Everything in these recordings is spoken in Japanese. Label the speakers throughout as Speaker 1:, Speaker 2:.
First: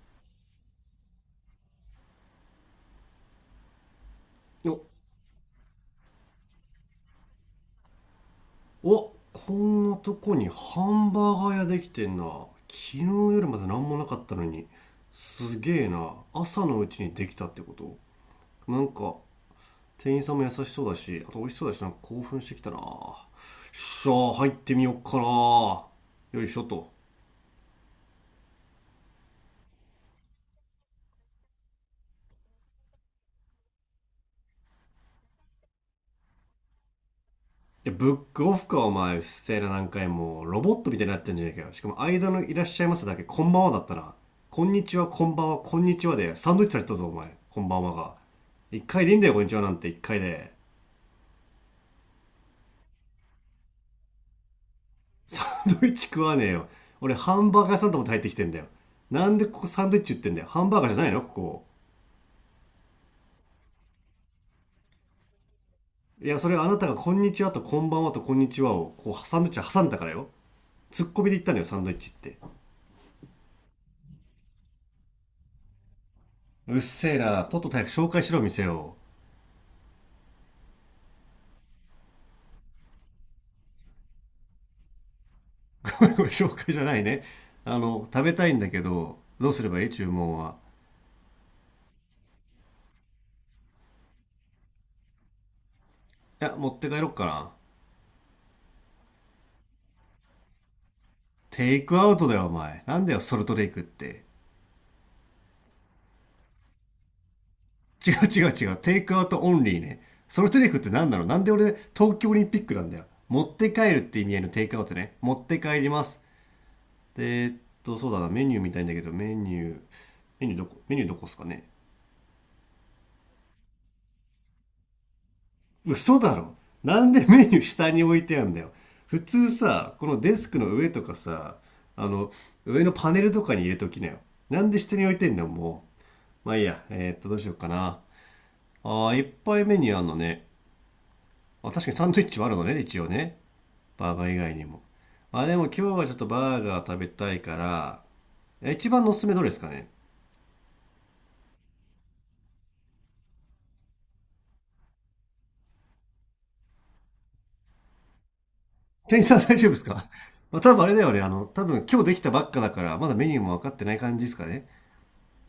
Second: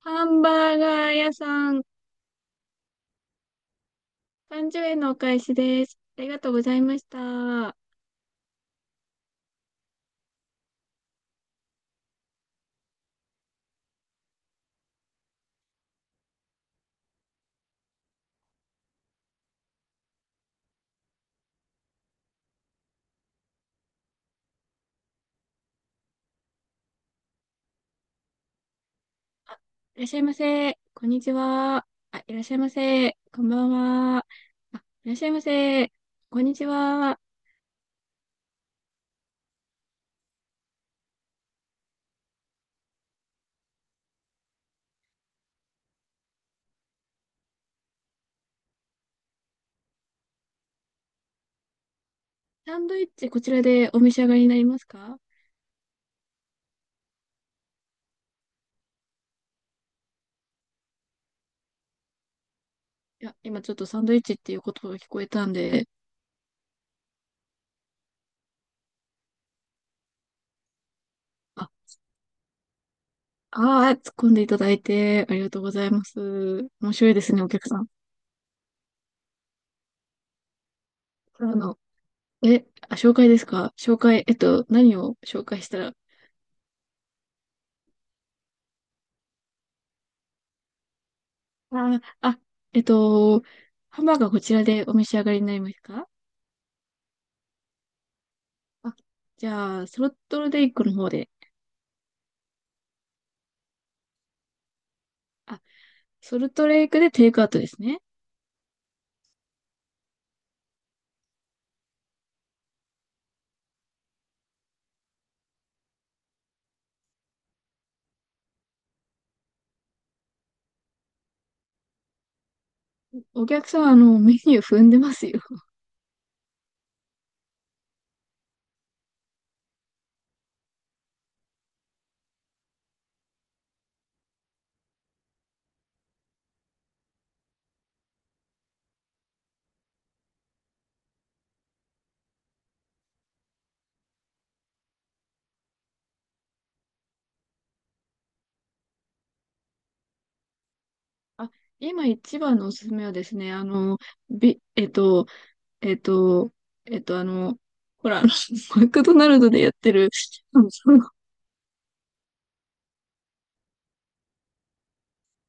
Speaker 1: ハンバーガー屋さん、
Speaker 2: お
Speaker 1: 30円のお返しです。ありがとうございました。
Speaker 2: お、こんなとこにハンバーガー屋できてんな。昨日夜まで何もなかったのに。すげえな、朝のうちにできたってこと。なんか店員さんも優しそうだし、あと美味しそうだし、なんか興奮してきたな、よっしゃー、入ってみよっかな。よいしょと。
Speaker 1: いらっしゃいませ。こんにちは。あ、いらっしゃいませ。こんばんは。あ、いらっしゃいませ。こんにちは。
Speaker 2: で、ブックオフかお前。うっせえな、何回もロボットみたいになってんじゃねえかよ。しかも間の「いらっしゃいませ」だけ「こんばんは」だったな。「こんにちはこんばんはこんにちは」でサンドイッチされたぞお前、「こんばんは」が一回でいいんだよ。「こんにちは」なんて一回で。
Speaker 1: サンドイッチ、こちらでお召し上がりになりますか？
Speaker 2: サンドイッチ食わねえよ。俺ハンバーガー屋さんと思って入ってきてんだよ。なんでここサンドイッチ売ってんだよ。ハンバーガーじゃないのここ？
Speaker 1: いや、今ちょっとサンドイッチっていう言葉が聞こえたんで。
Speaker 2: いや、それあなたが「こんにちは」と「こんばんは」と「こんにちは」をこうサンドイッチ挟んだからよ。ツッコミで言ったのよ、
Speaker 1: あ、
Speaker 2: サンドイッチって。
Speaker 1: あー突っ込んでいただいてありがとうございます。
Speaker 2: うっ
Speaker 1: 面白
Speaker 2: せ
Speaker 1: い
Speaker 2: え
Speaker 1: ですね、
Speaker 2: な、
Speaker 1: お
Speaker 2: とっと
Speaker 1: 客
Speaker 2: と
Speaker 1: さ
Speaker 2: 早
Speaker 1: ん。
Speaker 2: く紹介しろ店を。
Speaker 1: あの、紹介ですか？紹介、何を紹介したら。
Speaker 2: これ紹介じゃないね。食べたいんだけど、どうすればいい、注文は？
Speaker 1: あ、あ、えっと、ハンバーガーこちらでお召し上がりになりますか？
Speaker 2: いや、持って帰ろっかな。
Speaker 1: あ、じゃあ、ソルトレイクの方で。
Speaker 2: テイクアウトだよお前。なんだよソルトレイクって。
Speaker 1: あ、ソルトレイクでテイクアウトですね。
Speaker 2: 違う違う違う、テイクアウトオンリーね。ソルトレイクって何なの。なんで俺東京オリンピックなんだよ。持って帰るって意味合いのテイクアウトね、持って帰ります。でそうだな、メニュー見たいんだけど、メニュー、メニューどこ、メニューどこっすかね？
Speaker 1: お客さん、メニュー踏んでますよ。
Speaker 2: 嘘だろ。なんでメニュー下に置いてあんだよ。普通さ、このデスクの上とかさ、あの上のパネルとかに入れときなよ。なんで下に置いてんだよ、もう。まあいいや、どうしようかな。あー、いっぱいメニューあんのね。あ、確かにサンドイッチもあるのね、一応ね。バーガー以外にも。まあ、でも今日はちょっとバーガー食べたいから。え、一番のおすすめどれですかね？
Speaker 1: あ、今一番のおすすめはですね、あの、ビ、えっと、えっと、えっと、あの、ほら、マクド
Speaker 2: 店員
Speaker 1: ナ
Speaker 2: さん、
Speaker 1: ル ド
Speaker 2: 大
Speaker 1: で
Speaker 2: 丈
Speaker 1: や
Speaker 2: 夫
Speaker 1: っ
Speaker 2: です
Speaker 1: て
Speaker 2: か？
Speaker 1: る、
Speaker 2: ま
Speaker 1: あ
Speaker 2: あ
Speaker 1: の
Speaker 2: 多分あ
Speaker 1: そ
Speaker 2: れ
Speaker 1: の
Speaker 2: だよね、多分今日できたばっかだからまだメニューも分かってない感じですかね？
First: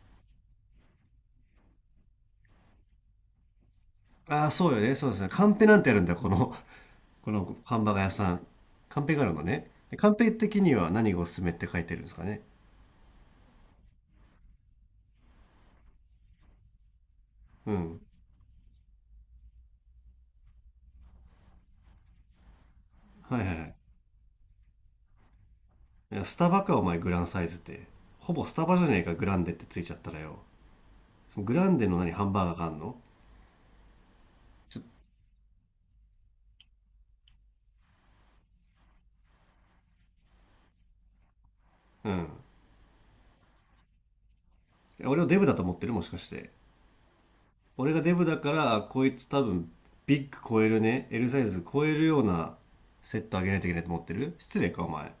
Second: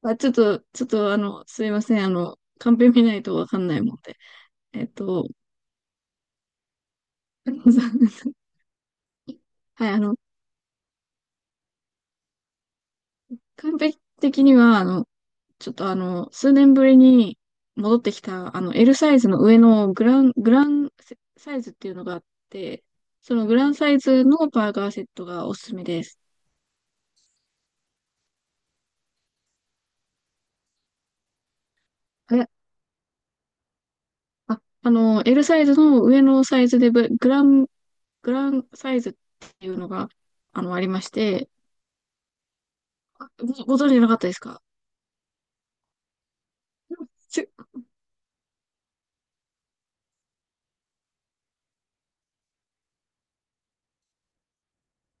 Speaker 1: あ、ちょっと、ちょっと、あの、すいません、カンペ見ないとわかんないもんで。
Speaker 2: ああ、そうよ
Speaker 1: えっ
Speaker 2: ね。そうですね。
Speaker 1: と、
Speaker 2: カンペなんてあるんだ、この、このハンバーガー屋 さん。カンペがあるのね。
Speaker 1: はい、
Speaker 2: で、カンペ的には何がおすすめって書いてるんですかね。
Speaker 1: 完璧的には、あの、ちょっとあの、数年ぶりに
Speaker 2: う
Speaker 1: 戻
Speaker 2: ん。
Speaker 1: ってきた、L サイズの上のグランサイズっていうのがあって、そ
Speaker 2: はい
Speaker 1: の
Speaker 2: は
Speaker 1: グ
Speaker 2: いは
Speaker 1: ラン
Speaker 2: い。
Speaker 1: サイズのバーガーセットがおすすめで
Speaker 2: い
Speaker 1: す。
Speaker 2: や、スタバか、お前、グランサイズって。ほぼスタバじゃねえか、グランデってついちゃったらよ。そのグランデの何、ハンバーガー
Speaker 1: え、
Speaker 2: があんの？
Speaker 1: あ、
Speaker 2: ちょ
Speaker 1: あの、L サイズの上のサイズでブ、グラン、グランサイズっていうのが、ありまして。
Speaker 2: うん。い
Speaker 1: あ、ご、ご存知なかったですか？
Speaker 2: や、俺をデブだと思ってるもしかして。
Speaker 1: ちょ
Speaker 2: 俺がデブだから、あこいつ多分、ビッグ超えるね。L サイズ超えるようなセットあげないといけないと思ってる、失礼か、お前。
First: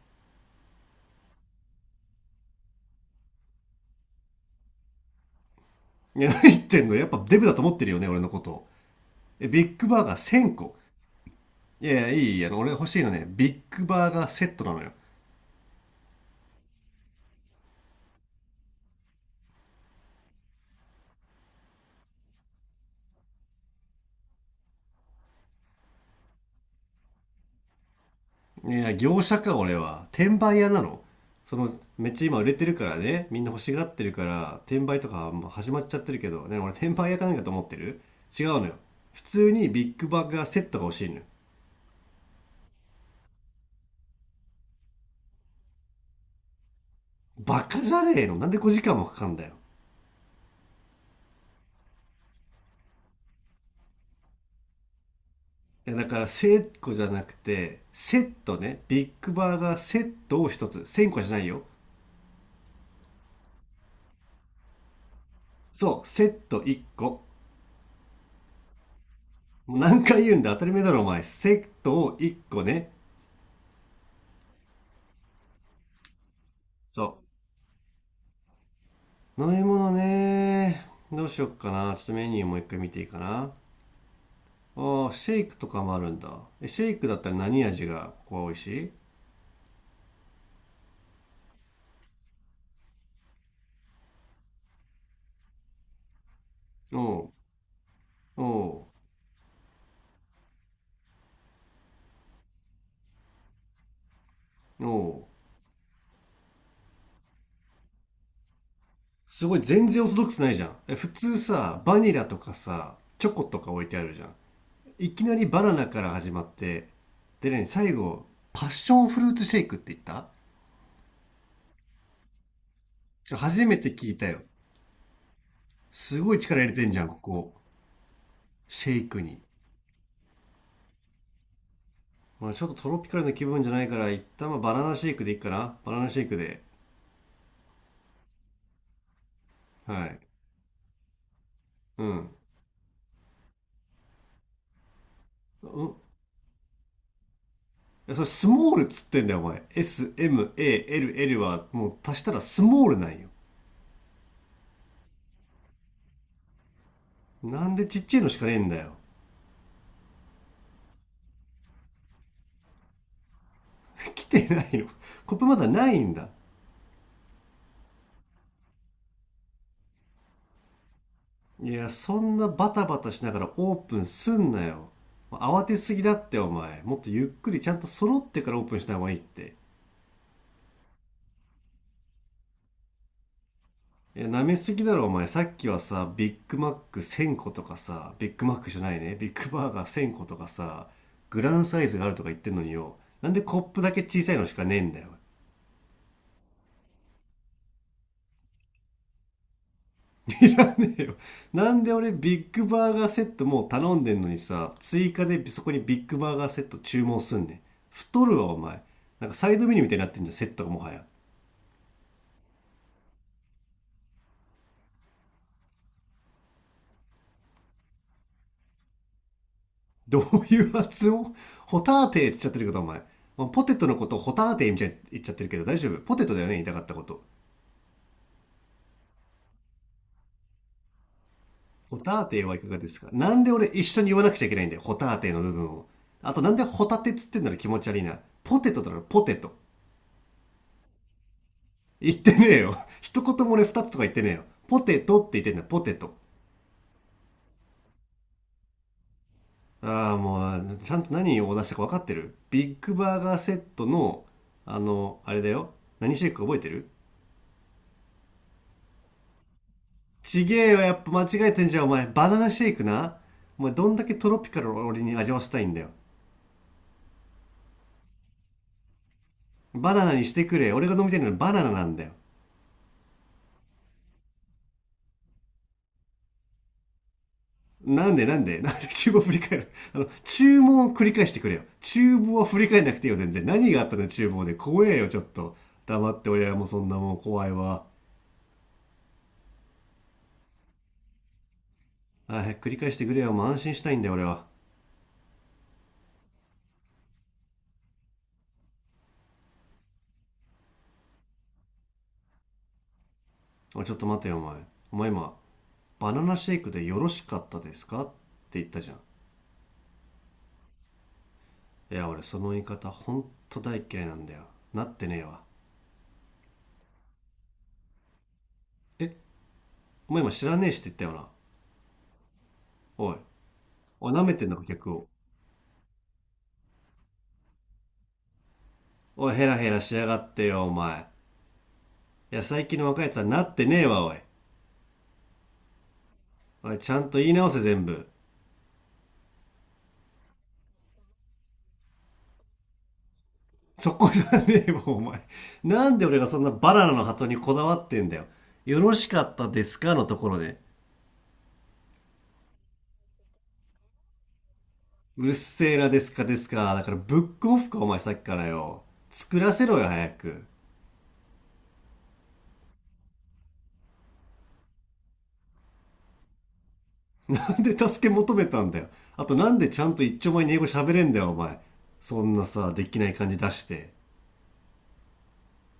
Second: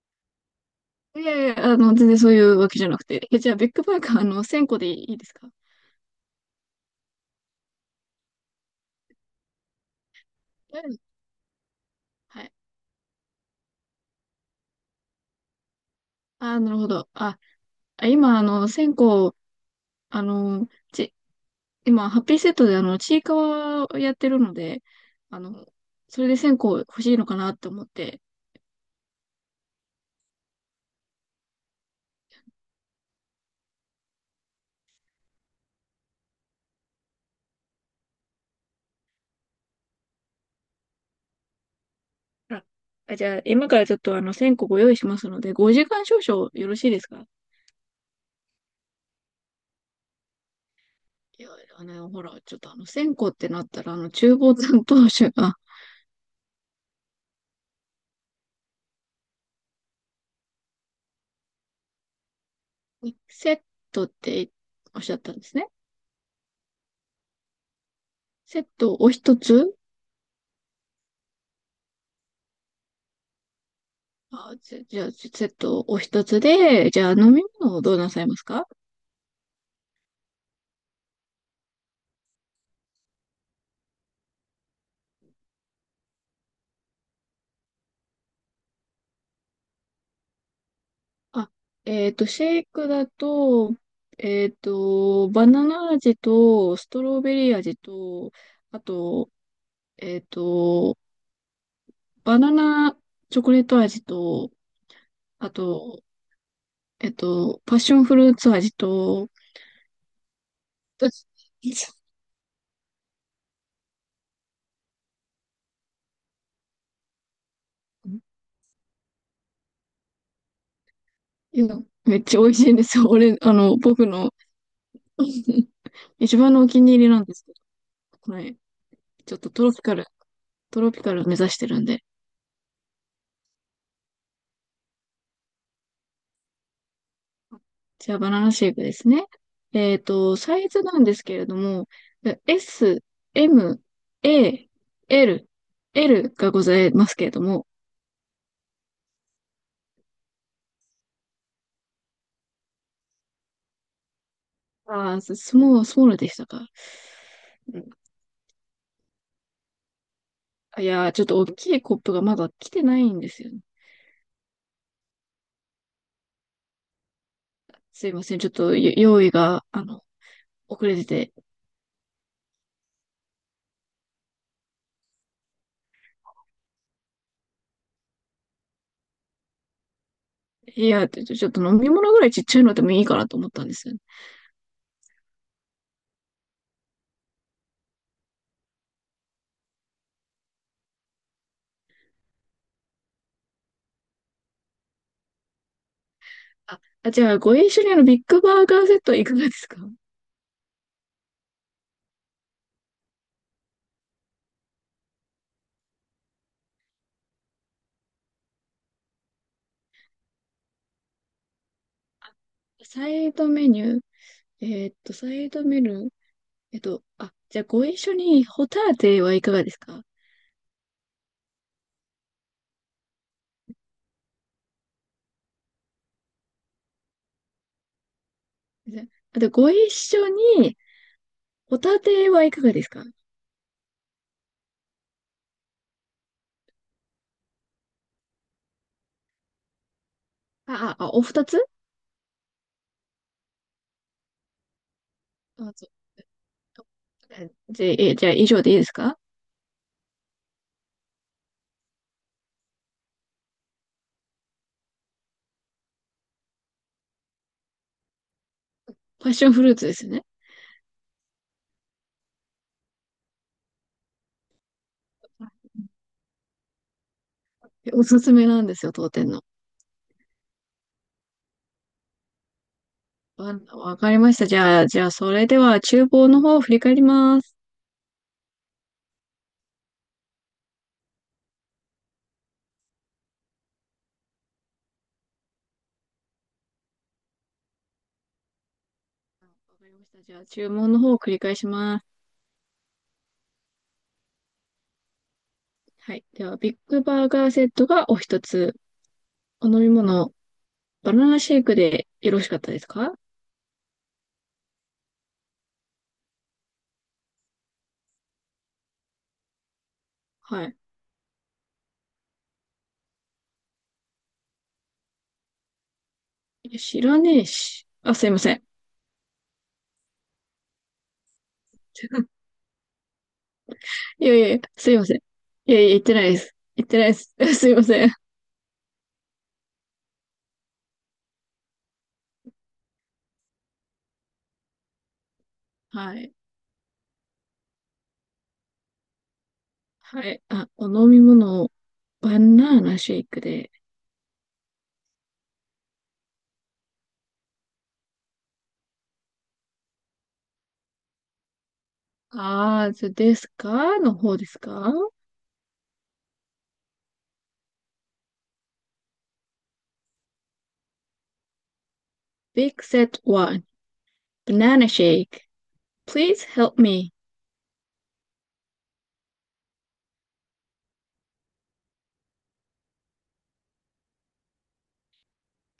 Speaker 1: いやいや、全然そういうわけじゃなくて。え、じゃあ、ビッグバーガー、1000個でいいですか？
Speaker 2: いや、何言ってんの、やっぱデブだと思ってるよね、俺のこと。ビッグバーガー1,000個。
Speaker 1: うん、
Speaker 2: いやいや、いいい
Speaker 1: は
Speaker 2: い、
Speaker 1: い。
Speaker 2: 俺欲しいのね、ビッグバーガーセットなのよ。
Speaker 1: あー、なるほど。あ、あ今、あの、線香、あの、ち、今、ハッピーセットで、ちいかわをやってるので、あの、それで線香欲しいのかなって思って。
Speaker 2: いや、業者か、俺は。転売屋なの。めっちゃ今売れてるからね、みんな欲しがってるから、転売とかもう始まっちゃってるけど、ね、俺転売屋かなんかと思ってる？違うのよ。普通にビッグバーガーセットが欲しいのよ。
Speaker 1: あ、あじゃあ、今からちょっと、線香ご用意しますので、5時間少々よろしいですか？
Speaker 2: バカじゃねえの、なんで5時間もかかんだよ。
Speaker 1: いや、ほら、ちょっと、あの、線香ってなったら、厨房担当者が。
Speaker 2: いや、だから1,000個じゃなくて、セットね。ビッグバーガーセットを1つ。1,000個じゃないよ。
Speaker 1: セットっておっしゃったんですね。
Speaker 2: そう、セット1個。
Speaker 1: セットお一つ。
Speaker 2: もう何回言うんだ、当たり前だろお前。セットを1個ね。
Speaker 1: あ、じゃじゃあ、セットお一つで、じゃあ、
Speaker 2: そ
Speaker 1: 飲み物をどうなさいますか？
Speaker 2: う。飲み物ね。どうしよっかな。ちょっとメニューもう一回見ていいかな。ああ、シェイクとかもあるんだ。え、シェイクだったら何味がここは美味しい？
Speaker 1: あ、シェイクだと、バナナ味と、ストロ
Speaker 2: おう、
Speaker 1: ベリー味と、あ
Speaker 2: お
Speaker 1: と、えっと、バナナチョコレート味と、
Speaker 2: う、おう。
Speaker 1: あと、パッションフルーツ味と。
Speaker 2: すごい全然オーソドックスないじゃん。え、普 通
Speaker 1: い
Speaker 2: さ、バニラとかさ、チョコとか置いてあるじゃん。いきなりバナナから始まって、でね、最後、パッションフルーツシェイクって言った？
Speaker 1: や、めっちゃ美味しいんですよ。俺、
Speaker 2: 初めて
Speaker 1: 僕
Speaker 2: 聞いた
Speaker 1: の
Speaker 2: よ。すご
Speaker 1: 一
Speaker 2: い
Speaker 1: 番
Speaker 2: 力
Speaker 1: の
Speaker 2: 入
Speaker 1: お
Speaker 2: れ
Speaker 1: 気
Speaker 2: てん
Speaker 1: に
Speaker 2: じゃ
Speaker 1: 入
Speaker 2: ん、
Speaker 1: り
Speaker 2: こ
Speaker 1: なんですけ
Speaker 2: こ。
Speaker 1: ど、はい。
Speaker 2: シェイク
Speaker 1: ちょっ
Speaker 2: に。
Speaker 1: とトロピカル目指してるんで。
Speaker 2: まあ、ちょっとトロピカルな気分じゃないから、一旦まあバナナシェイクでいいかな。バナナシェイクで。
Speaker 1: じゃあ、バナナシェイクですね。
Speaker 2: はい。
Speaker 1: サイズなんですけれども、
Speaker 2: うん。
Speaker 1: え、 S、M、A、L、
Speaker 2: うん。
Speaker 1: L がございますけれども。
Speaker 2: いや、それスモールっつってんだよ、お前。S、M、A、L、L は、もう足したらスモールなんよ。
Speaker 1: そうでしたか。
Speaker 2: なん
Speaker 1: う
Speaker 2: で
Speaker 1: ん、
Speaker 2: ちっちゃいのしかねえんだよ。
Speaker 1: いやー、ちょっと大きいコップがまだ来てないんですよね。
Speaker 2: 来てないの。コップまだないんだ。
Speaker 1: すいません、ちょっとよ用意が、遅れてて。
Speaker 2: いや、そんなバタバタしながらオープンすんなよ。慌てすぎだって、お前。もっとゆっくりちゃんと揃ってからオープンした方がいいって。
Speaker 1: いや、ちょっと飲み物ぐらいちっちゃいのでもいいかなと思ったんですよね。
Speaker 2: いや、舐めすぎだろ、お前。さっきはさ、ビッグマック1,000個とかさ、ビッグマックじゃないね、ビッグバーガー1,000個とかさ、グランサイズがあるとか言ってんのによ、なんでコップだけ小さいのしかねえんだよ。
Speaker 1: あ、あじゃあ、ご一緒にビッグバーガーセットいかがですか？
Speaker 2: いらねえよ。なんで俺ビッグバーガーセットもう頼んでんのにさ、追加でそこにビッグバーガーセット注文すんねん。太るわ、お前。なんかサイドメニューみたいになってんじゃん、セットがもはや。
Speaker 1: サイドメニュー。えーっと、サイドメニュー、あ、じゃあご一緒にホタテはいかがですか？
Speaker 2: どういう発音？ホターテーって言っちゃってるけど、お前。ポテトのことをホターテーみたいに言っちゃってるけど、大丈夫？ポテトだよね、言いたかったこと。
Speaker 1: じゃあ、あとご一緒にホ
Speaker 2: ホ
Speaker 1: タ
Speaker 2: タ
Speaker 1: テは
Speaker 2: テ
Speaker 1: い
Speaker 2: はい
Speaker 1: か
Speaker 2: か
Speaker 1: が
Speaker 2: が
Speaker 1: で
Speaker 2: で
Speaker 1: す
Speaker 2: す
Speaker 1: か？
Speaker 2: か、なんで俺一緒に言わなくちゃいけないんだよ、ホタテの部分を。あとなんでホタテっつってんだろ、気持ち悪いな。ポテトだろポテト。
Speaker 1: お二つ。
Speaker 2: 言ってねえよ。一言も俺二つとか言ってねえよ。ポテトって言ってんだ
Speaker 1: あ、
Speaker 2: ポ
Speaker 1: そう。
Speaker 2: テト。
Speaker 1: じゃあ、えじゃあ以上でいいですか？
Speaker 2: ああ、もう、ちゃんと何を出したか分かってる？ビッグバーガーセットの、あれだよ。何シェイク覚えてる？
Speaker 1: パッションフルーツですよね。
Speaker 2: ちげえよ、やっぱ間違えてんじゃん、お前。バナナシェイクな。お前、どんだけトロピカルを俺に味わせたいんだよ。
Speaker 1: え、おすすめなんですよ、当店の。
Speaker 2: バナナにしてくれ。俺が飲みたいのはバナナなんだよ。
Speaker 1: わかりました。じゃあ、それでは厨房の方を振り返ります。
Speaker 2: なんでなんで なんで厨房振り返る？ 注文を繰り返してくれよ。厨房は振り返んなくていいよ、全然。何があったの厨房で。怖えよ、ちょっと。黙って俺らもそんなもん怖いわ。
Speaker 1: わかりました。じゃあ、注文の方を繰り返します。
Speaker 2: あー、繰り返してくれよ。もう安心したいんだよ、俺は。
Speaker 1: はい。では、ビッグバーガーセットがお一つ。お飲み物、バナナシェイクでよろしかったですか？
Speaker 2: おい、ちょっと待てよ、お前。お前今、バナナシェイクでよろしかったですかって言ったじゃん。
Speaker 1: はい。
Speaker 2: いや、俺その言い方ほんと大嫌いなんだよ。なってねえわ。
Speaker 1: いや、知らねえし。あ、すいません。
Speaker 2: え、お前今知らねえしって言ったよな。おい。おい、舐
Speaker 1: い
Speaker 2: め
Speaker 1: やい
Speaker 2: て
Speaker 1: や
Speaker 2: ん
Speaker 1: い
Speaker 2: の
Speaker 1: や、
Speaker 2: か、
Speaker 1: す
Speaker 2: 客
Speaker 1: いま
Speaker 2: を。
Speaker 1: せん。いやいや、言ってないです。言ってないです。すいません。
Speaker 2: おい、ヘラヘラしやがってよ、お前。いや、最近の若いやつはなってねえわ、おい。
Speaker 1: はい。
Speaker 2: おい、ちゃんと言い直せ全部。
Speaker 1: はい。あ、お飲み物をバナナシェイクで。
Speaker 2: そこじゃねえもん、お前。なんで俺がそんなバナナの発音にこだわってんだよ。よろしかったですかのところで。
Speaker 1: あーずですかの方ですか
Speaker 2: うるせえな、ですかですか。だからブックオフか、お前さっきからよ。作らせろよ、早く。
Speaker 1: ?Big Set one、Banana Shake. Please help me.
Speaker 2: なんで助け求めたんだよ。あとなんでちゃんと一丁前に英語喋れんだよ、お前。そんなさ、できない感じ出して。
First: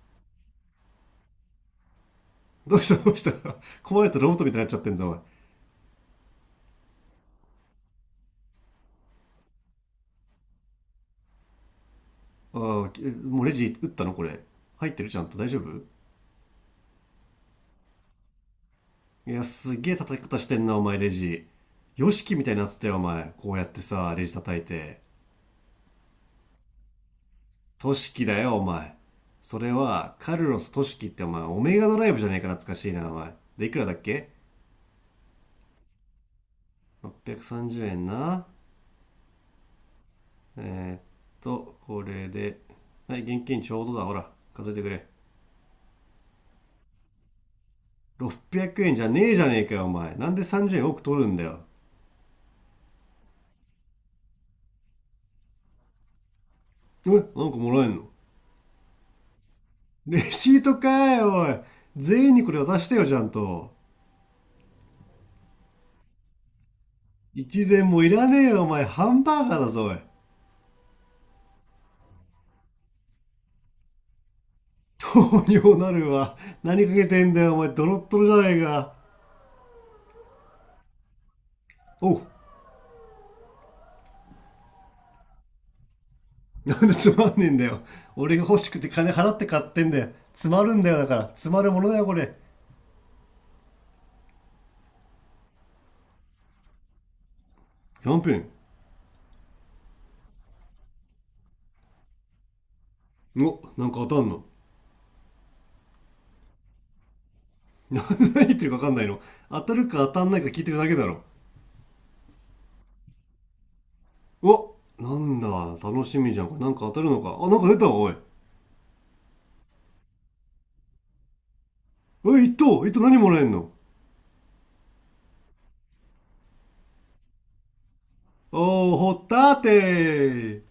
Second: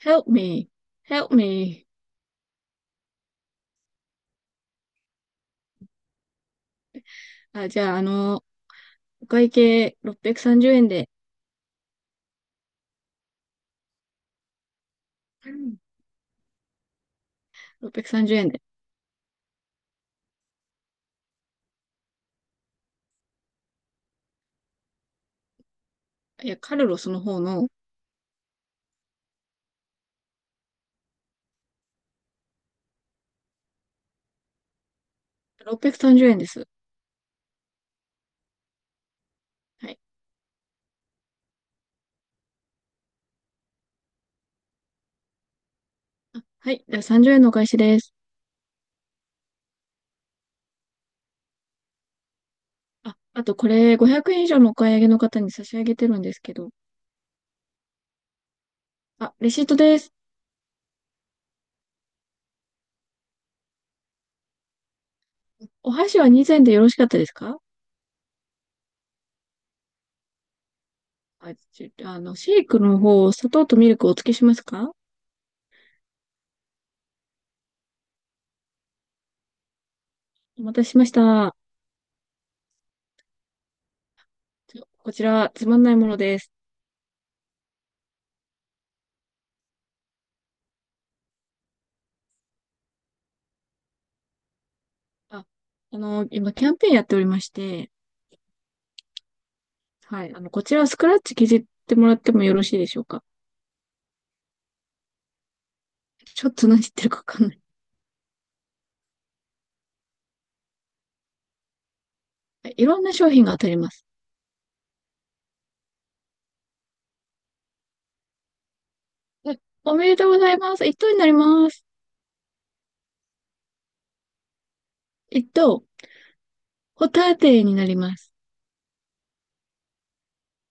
Speaker 1: Help me. Help me.
Speaker 2: どうしたどうした？ 壊れたロボットみたいになっちゃってんぞ、お前。
Speaker 1: あ、じゃあ、あの、お会計630円で。
Speaker 2: ああ、もうレジ打ったのこれ？入ってる？ちゃんと大
Speaker 1: う
Speaker 2: 丈夫？
Speaker 1: ん、630円で。
Speaker 2: いや、すげえ叩き方してんな、お前、レジ。ヨシキみたいになってたよ、お前。こうやってさ、レジ叩いて。
Speaker 1: いや、カルロスの方の。
Speaker 2: トシキだよ、お前。それは、カルロス・トシキってお前、オメガドライブじゃねえか、懐かしいな、お前。で、いくらだっけ
Speaker 1: 630円です。
Speaker 2: ?630 円な。
Speaker 1: はい。
Speaker 2: えーっこれで。はい、現金ちょうどだ、ほら。数えてくれ。
Speaker 1: あ、はい。では30円のお返しです。
Speaker 2: 600円じゃねえじゃねえかよ、お前。なんで30円多く取るんだよ。
Speaker 1: あ、あとこれ500円以上のお買い上げの方に差し上げてるんですけど。
Speaker 2: え、なんかもらえんの？
Speaker 1: あ、レシートです。
Speaker 2: レシートかい、おい。全員にこれ渡してよ、ちゃんと。
Speaker 1: お箸は2膳でよろしかったですか？
Speaker 2: 一膳もいらねえよ、お前。ハンバーガーだぞ、おい。
Speaker 1: あ、ちあの、シェイクの方、砂糖とミルクをお付けしますか？
Speaker 2: 糖尿なるわ。何かけてんだよ、お前。ドロッドロじゃねえか。
Speaker 1: お待たせしました。
Speaker 2: おう。
Speaker 1: こちら、つまんないものです。
Speaker 2: なんでつまんねえんだよ。俺が欲しくて金払って買ってんだよ。詰まるんだよ、だから。詰まるものだよ、これ。
Speaker 1: あ、今キャンペーンやっておりまして、
Speaker 2: キャンペーン。
Speaker 1: はい。こちらはスクラッチ削ってもらってもよろしいでしょうか？
Speaker 2: お、なんか当たんの？
Speaker 1: ちょっと何言ってるかわかんない。
Speaker 2: 何言ってるか分かんないの？当たるか当たんないか聞いてるだけだろ。
Speaker 1: はい、いろんな商品が当たります。
Speaker 2: お、なんだ、楽しみじゃん。これなんか当たるのか。あ、なんか出たわ、おい。
Speaker 1: はい、おめでとうございます。一等になります。
Speaker 2: おい、一等、一等何もらえんの？
Speaker 1: 一等。ホタテになります。
Speaker 2: おー、ほったーてー。